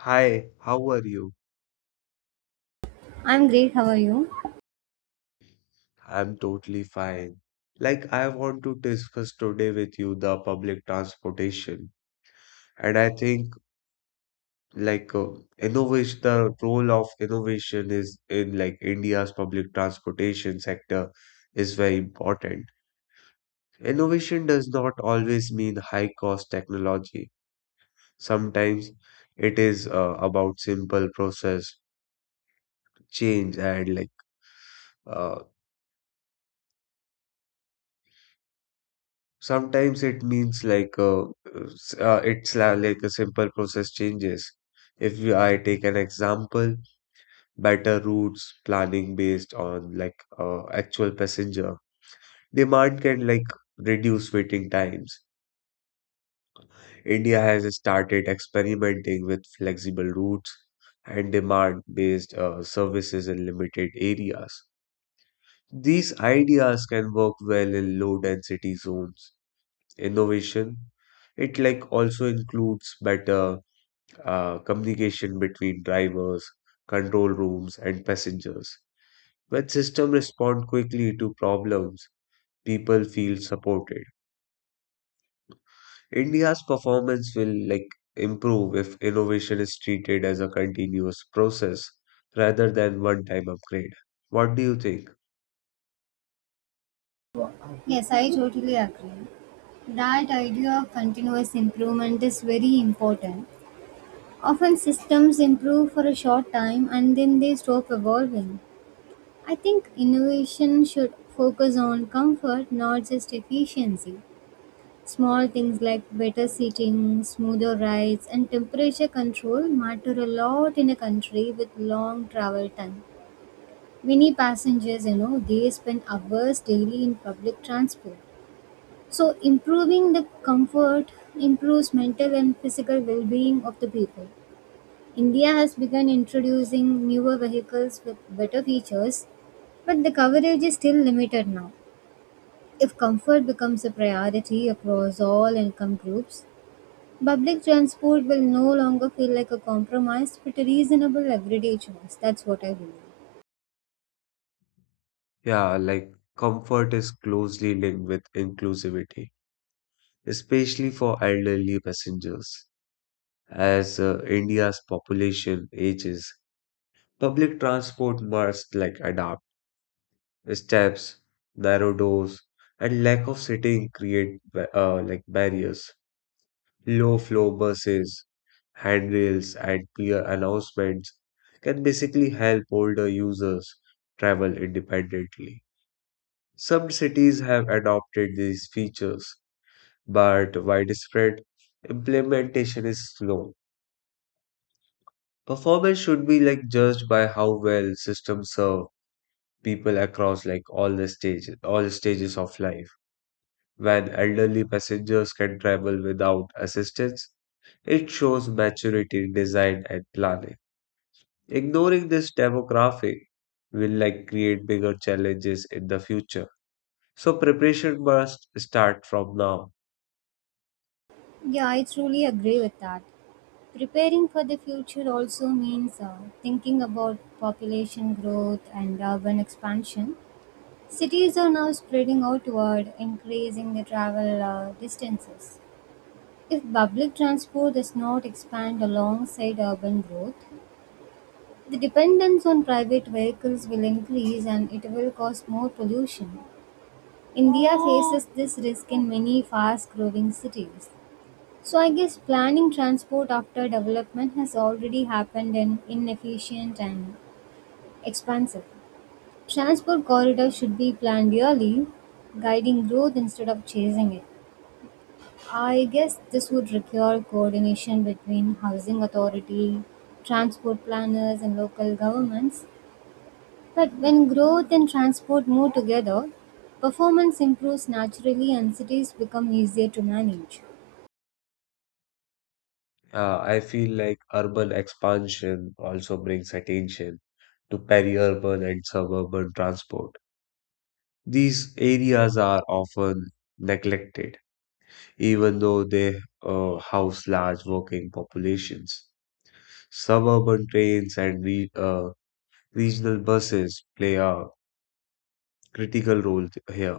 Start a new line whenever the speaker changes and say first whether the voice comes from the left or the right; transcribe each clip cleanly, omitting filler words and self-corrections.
left: Hi, how are you?
right: I'm great, how are you?
left: I'm totally fine. I want to discuss today with you the public transportation. And I think, like, Innovation, the role of innovation is in, like, India's public transportation sector is very important. Innovation does not always mean high-cost technology. Sometimes it is about simple process change and, like, uh, Sometimes it means like a simple process changes. If we- I take an example, better routes planning based on actual passenger demand can reduce waiting times. India has started experimenting with flexible routes and demand based services in limited areas. These ideas can work well in low density zones innovation. It also includes better communication between drivers, control rooms, and passengers. When systems respond quickly to problems, people feel supported. India's performance will improve if innovation is treated as a continuous process rather than one-time upgrade. What do you think?
right: Yes, I totally agree. That idea of continuous improvement is very important. Often systems improve for a short time and then they stop evolving. I think innovation should focus on comfort, not just efficiency. Small things like better seating, smoother rides, and temperature control matter a lot in a country with long travel time. Many passengers, you know, they spend hours daily in public transport. So, improving the comfort improves mental and physical well being of the people. India has begun introducing newer vehicles with better features, but the coverage is still limited now. If comfort becomes a priority across all income groups, public transport will no longer feel like a compromise but a reasonable everyday choice. That's what I believe.
left: Yeah, comfort is closely linked with inclusivity, especially for elderly passengers. As India's population ages, public transport must adapt. Steps, narrow doors, and lack of sitting create barriers. Low flow buses, handrails, and clear announcements can basically help older users travel independently. Some cities have adopted these features, but widespread implementation is slow. Performance should be judged by how well systems serve people across all stages of life. When elderly passengers can travel without assistance, it shows maturity in design and planning. Ignoring this demographic will create bigger challenges in the future. So preparation must start from now.
right: Yeah, I truly agree with that. Preparing for the future also means thinking about population growth and urban expansion. Cities are now spreading outward, increasing the travel distances. If public transport does not expand alongside urban growth, the dependence on private vehicles will increase and it will cause more pollution. India faces this risk in many fast growing cities. So I guess planning transport after development has already happened and inefficient and expansive. Transport corridors should be planned early, guiding growth instead of chasing it. I guess this would require coordination between housing authority, transport planners and local governments. But when growth and transport move together, performance improves naturally and cities become easier to manage.
left: I feel like urban expansion also brings attention to peri-urban and suburban transport. These areas are often neglected, even though they house large working populations. Suburban trains and regional buses play a critical role here,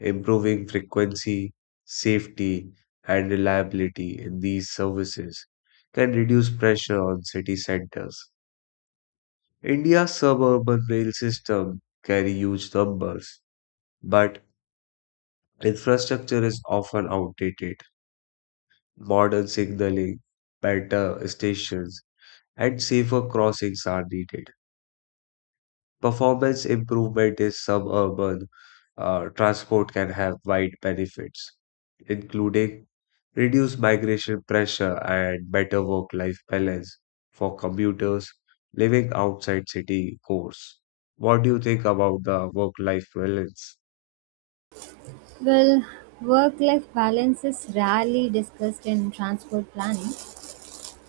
left: improving frequency, safety, and reliability in these services can reduce pressure on city centers. India's suburban rail system carry huge numbers, but infrastructure is often outdated modern signaling, better stations, and safer crossings are needed. Performance improvement in suburban transport can have wide benefits, including reduced migration pressure and better work life balance for commuters living outside city cores. What do you think about the work life balance?
right: Well, work life balance is rarely discussed in transport planning,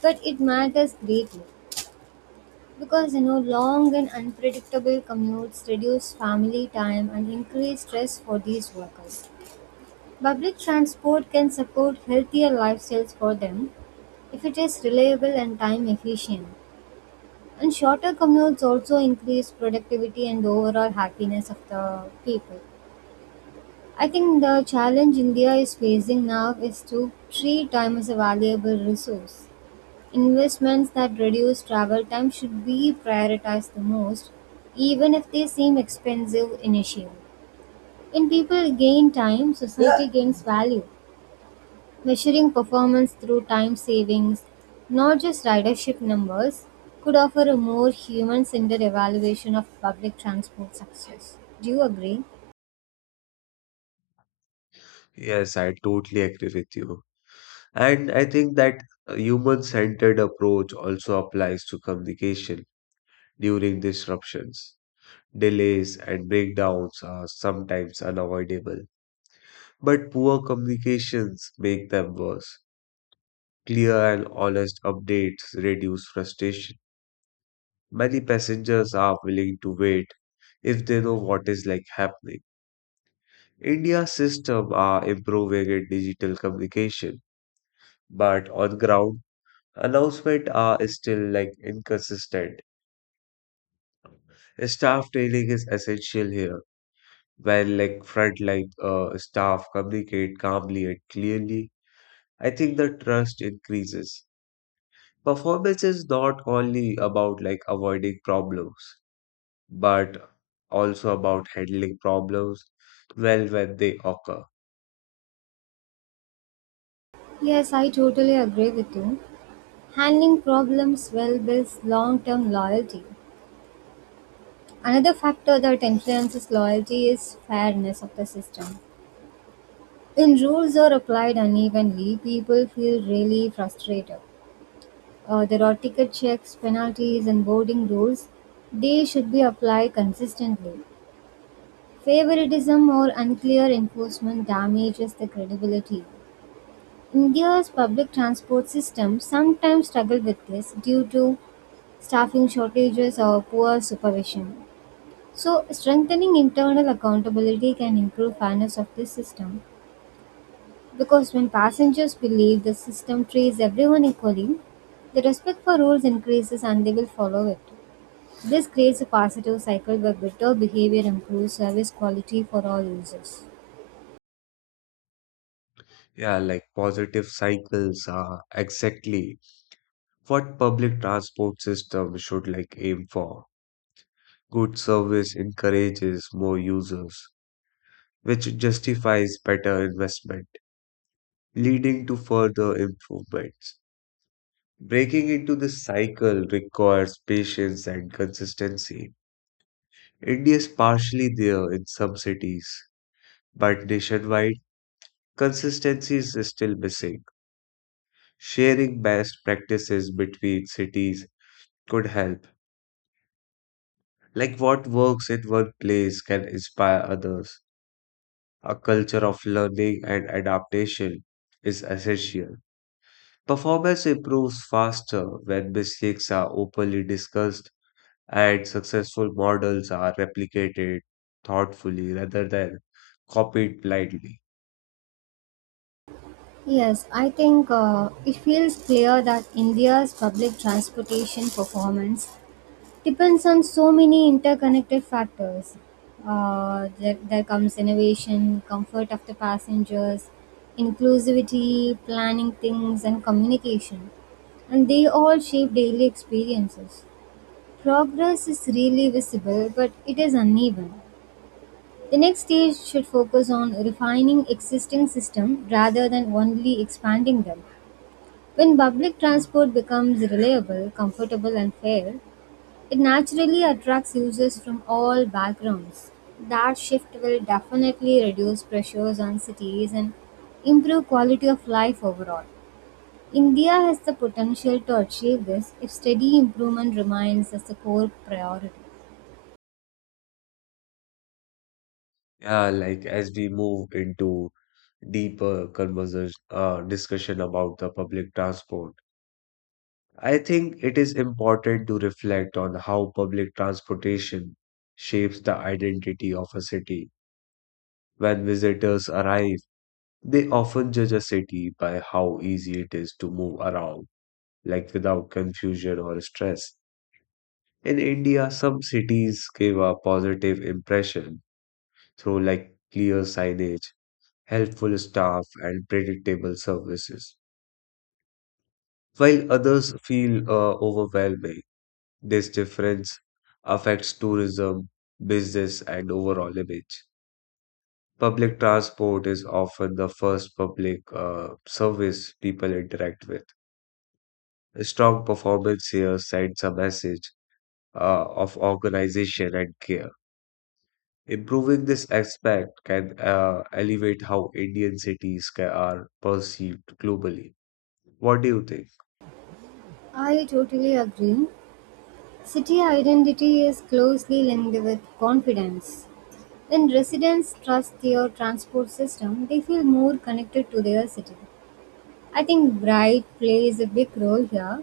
right: but it matters greatly because you know long and unpredictable commutes reduce family time and increase stress for these workers. Public transport can support healthier lifestyles for them if it is reliable and time efficient. And shorter commutes also increase productivity and overall happiness of the people. I think the challenge India is facing now is to treat time as a valuable resource. Investments that reduce travel time should be prioritized the most, even if they seem expensive initially. When people gain time, society gains value. Measuring performance through time savings, not just ridership numbers, could offer a more human centered evaluation of public transport success. Do you agree?
left: Yes, I totally agree with you. And I think that a human-centered approach also applies to communication during disruptions. Delays and breakdowns are sometimes unavoidable, but poor communications make them worse. Clear and honest updates reduce frustration. Many passengers are willing to wait if they know what is happening. India's system are improving in digital communication, but on ground, announcements are still inconsistent. Staff training is essential here. When frontline staff communicate calmly and clearly, I think the trust increases. Performance is not only about avoiding problems, but also about handling problems well when they occur.
right: Yes, I totally agree with you. Handling problems well builds long-term loyalty. Another factor that influences loyalty is fairness of the system. When rules are applied unevenly, people feel really frustrated. There are ticket checks, penalties, and boarding rules. They should be applied consistently. Favoritism or unclear enforcement damages the credibility. India's public transport system sometimes struggle with this due to staffing shortages or poor supervision. So, strengthening internal accountability can improve fairness of this system because when passengers believe the system treats everyone equally, the respect for rules increases and they will follow it. This creates a positive cycle where better behavior improves service quality for all users.
left: Yeah, positive cycles are exactly what public transport system should aim for. Good service encourages more users which justifies better investment, leading to further improvements. Breaking into this cycle requires patience and consistency. India is partially there in some cities, but nationwide, consistency is still missing. Sharing best practices between cities could help. Like what works in one place can inspire others. A culture of learning and adaptation is essential. Performance improves faster when mistakes are openly discussed and successful models are replicated thoughtfully rather than copied blindly.
right: Yes, I think it feels clear that India's public transportation performance depends on so many interconnected factors. There comes innovation, comfort of the passengers, inclusivity, planning things, and communication. And they all shape daily experiences. Progress is really visible, but it is uneven. The next stage should focus on refining existing system rather than only expanding them. When public transport becomes reliable, comfortable, and fair, it naturally attracts users from all backgrounds. That shift will definitely reduce pressures on cities and improve quality of life overall. India has the potential to achieve this if steady improvement remains as the core priority.
left: Yeah, like as we move into deeper conversation discussion about the public transport, I think it is important to reflect on how public transportation shapes the identity of a city. When visitors arrive, they often judge a city by how easy it is to move around, like without confusion or stress. In India, some cities give a positive impression through clear signage, helpful staff, and predictable services, while others feel overwhelming. This difference affects tourism, business, and overall image. Public transport is often the first public service people interact with. A strong performance here sends a message of organization and care. Improving this aspect can elevate how Indian cities are perceived globally. What do you think?
right: I totally agree. City identity is closely linked with confidence. When residents trust their transport system, they feel more connected to their city. I think Bright plays a big role here.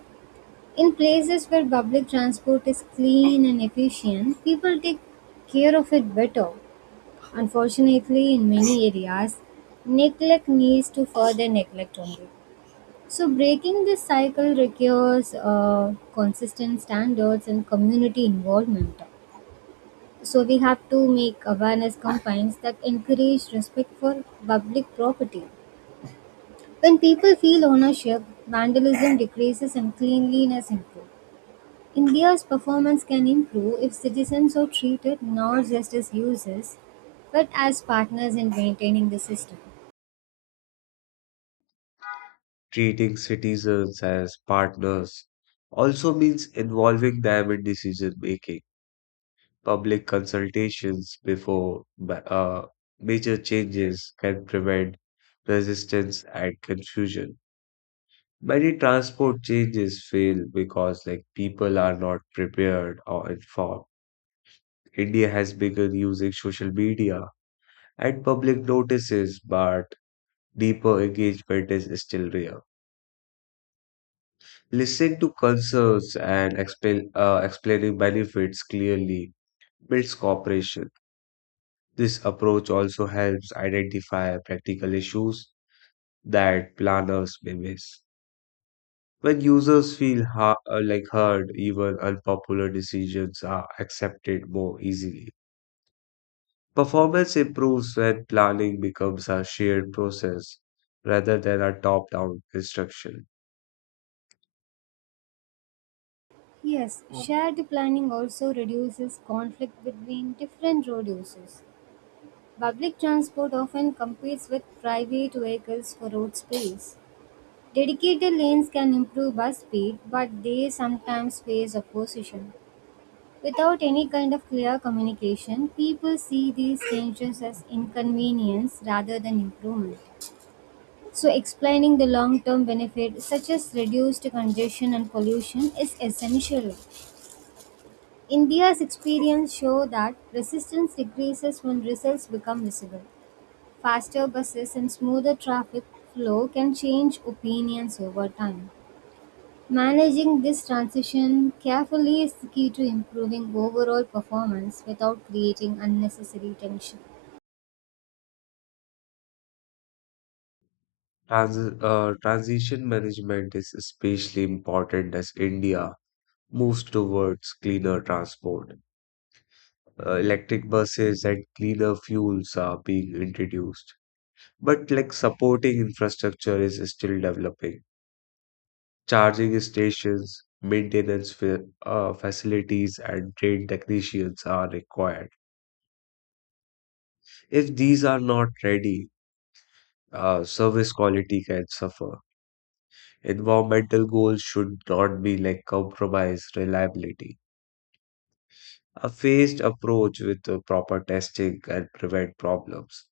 right: In places where public transport is clean and efficient, people take care of it better. Unfortunately, in many areas, neglect leads to further neglect only. So, breaking this cycle requires consistent standards and community involvement. So, we have to make awareness campaigns that encourage respect for public property. When people feel ownership, vandalism decreases and cleanliness improves. India's performance can improve if citizens are treated not just as users but as partners in maintaining the system.
left: Treating citizens as partners also means involving them in decision making. Public consultations before major changes can prevent resistance and confusion. Many transport changes fail because people are not prepared or informed. India has begun using social media and public notices, but deeper engagement is still rare. Listening to concerns and explaining benefits clearly builds cooperation. This approach also helps identify practical issues that planners may miss. When users feel heard, even unpopular decisions are accepted more easily. Performance improves when planning becomes a shared process rather than a top down instruction.
right: Yes, shared planning also reduces conflict between different road users. Public transport often competes with private vehicles for road space. Dedicated lanes can improve bus speed, but they sometimes face opposition. Without any kind of clear communication, people see these changes as inconvenience rather than improvement. So, explaining the long term benefits, such as reduced congestion and pollution, is essential. India's experience show that resistance decreases when results become visible. Faster buses and smoother traffic flow can change opinions over time. Managing this transition carefully is the key to improving overall performance without creating unnecessary tension.
left: Transition management is especially important as India moves towards cleaner transport. Electric buses and cleaner fuels are being introduced, but supporting infrastructure is still developing. Charging stations, maintenance facilities, and trained technicians are required. If these are not ready, service quality can suffer. Environmental goals should not be compromise reliability. A phased approach with the proper testing can prevent problems.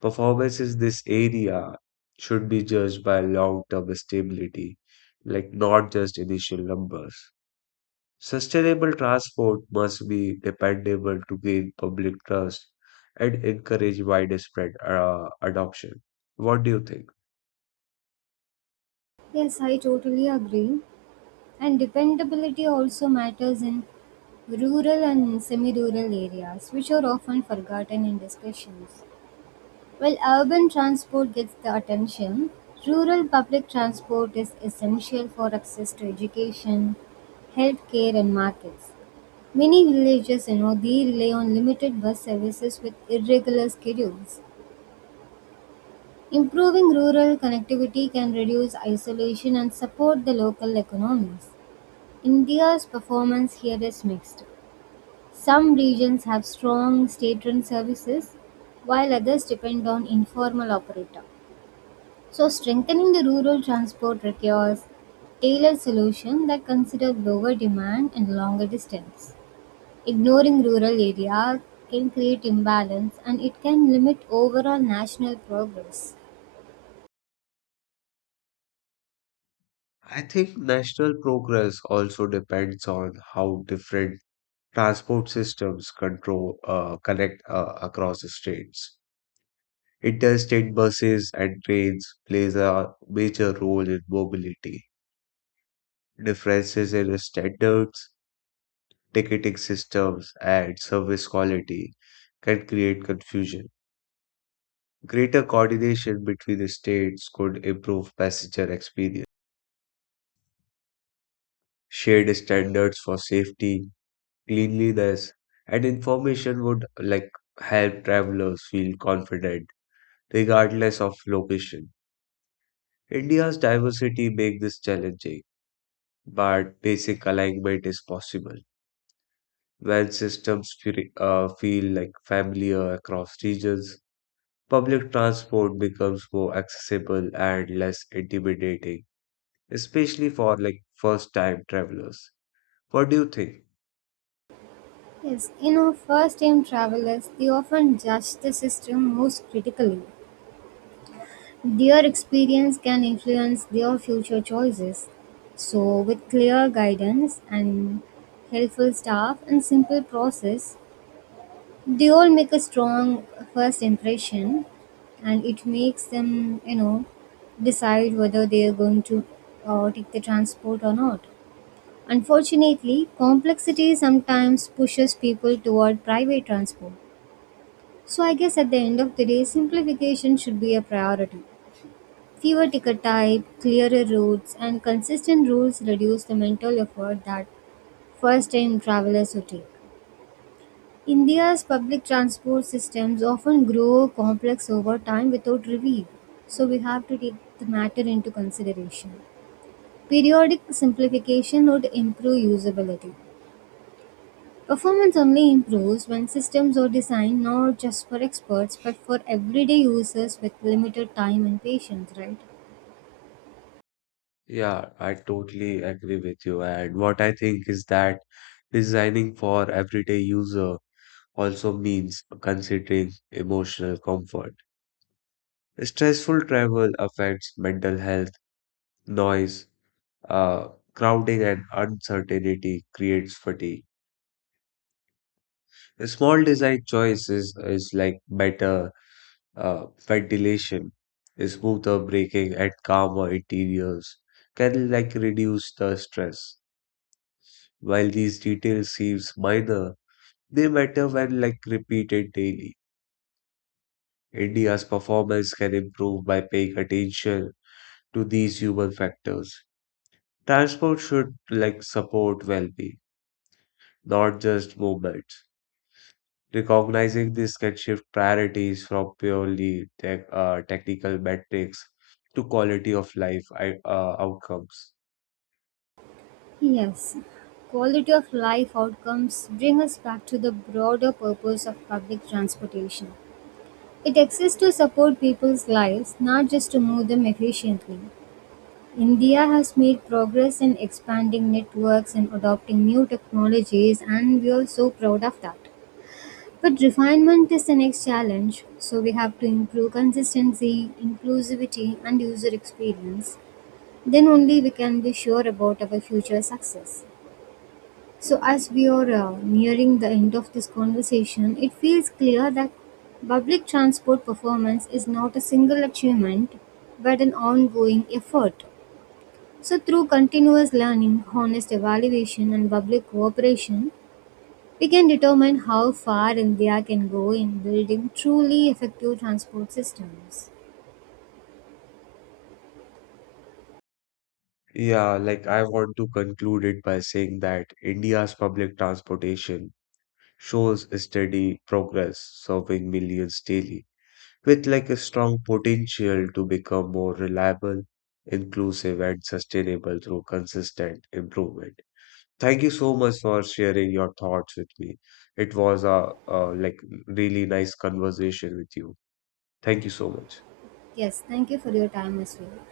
left: Performance in this area should be judged by long-term stability, not just initial numbers. Sustainable transport must be dependable to gain public trust and encourage widespread adoption. What do you think?
right: Yes, I totally agree. And dependability also matters in rural and semi rural areas, which are often forgotten in discussions. While urban transport gets the attention, rural public transport is essential for access to education, healthcare, and markets. Many villages, you know, they rely on limited bus services with irregular schedules. Improving rural connectivity can reduce isolation and support the local economies. India's performance here is mixed. Some regions have strong state-run services, while others depend on informal operator. So strengthening the rural transport requires tailored solutions that consider lower demand and longer distance. Ignoring rural areas can create imbalance and it can limit overall national progress.
left: I think national progress also depends on how different transport systems control connect across the states. Interstate buses and trains plays a major role in mobility. Differences in standards, ticketing systems, and service quality can create confusion. Greater coordination between the states could improve passenger experience. Shared standards for safety, cleanliness, and information would help travelers feel confident regardless of location. India's diversity makes this challenging, but basic alignment is possible. When systems feel familiar across regions, public transport becomes more accessible and less intimidating, especially for first time travelers. What do you think?
right: Yes, you know, first time travelers, they often judge the system most critically. Their experience can influence their future choices. So, with clear guidance and helpful staff and simple process, they all make a strong first impression and it makes them, you know, decide whether they are going to take the transport or not. Unfortunately, complexity sometimes pushes people toward private transport. So, I guess at the end of the day, simplification should be a priority. Fewer ticket type, clearer routes, and consistent rules reduce the mental effort that first-time travelers would take. India's public transport systems often grow complex over time without review, so we have to take the matter into consideration. Periodic simplification would improve usability. Performance only improves when systems are designed not just for experts but for everyday users with limited time and patience, right?
left: Yeah, I totally agree with you. And what I think is that designing for everyday user also means considering emotional comfort. Stressful travel affects mental health, noise, uh, crowding, and uncertainty creates fatigue. A small design choice is better. Ventilation, smoother braking, and calmer interiors can reduce the stress. While these details seems minor, they matter when repeated daily. India's performance can improve by paying attention to these human factors. Transport should support well-being, not just movement. Recognizing this can shift priorities from purely technical metrics to quality of life outcomes.
right: Yes, quality of life outcomes bring us back to the broader purpose of public transportation. It exists to support people's lives, not just to move them efficiently. India has made progress in expanding networks and adopting new technologies, and we are so proud of that. But refinement is the next challenge, so we have to improve consistency, inclusivity, and user experience. Then only we can be sure about our future success. So, as we are nearing the end of this conversation, it feels clear that public transport performance is not a single achievement but an ongoing effort. So, through continuous learning, honest evaluation, and public cooperation, we can determine how far India can go in building truly effective transport systems.
left: Yeah, like I want to conclude it by saying that India's public transportation shows a steady progress, serving millions daily, with a strong potential to become more reliable, inclusive, and sustainable through consistent improvement. Thank you so much for sharing your thoughts with me. It was a really nice conversation with you. Thank you so much.
right: Yes, thank you for your time as well.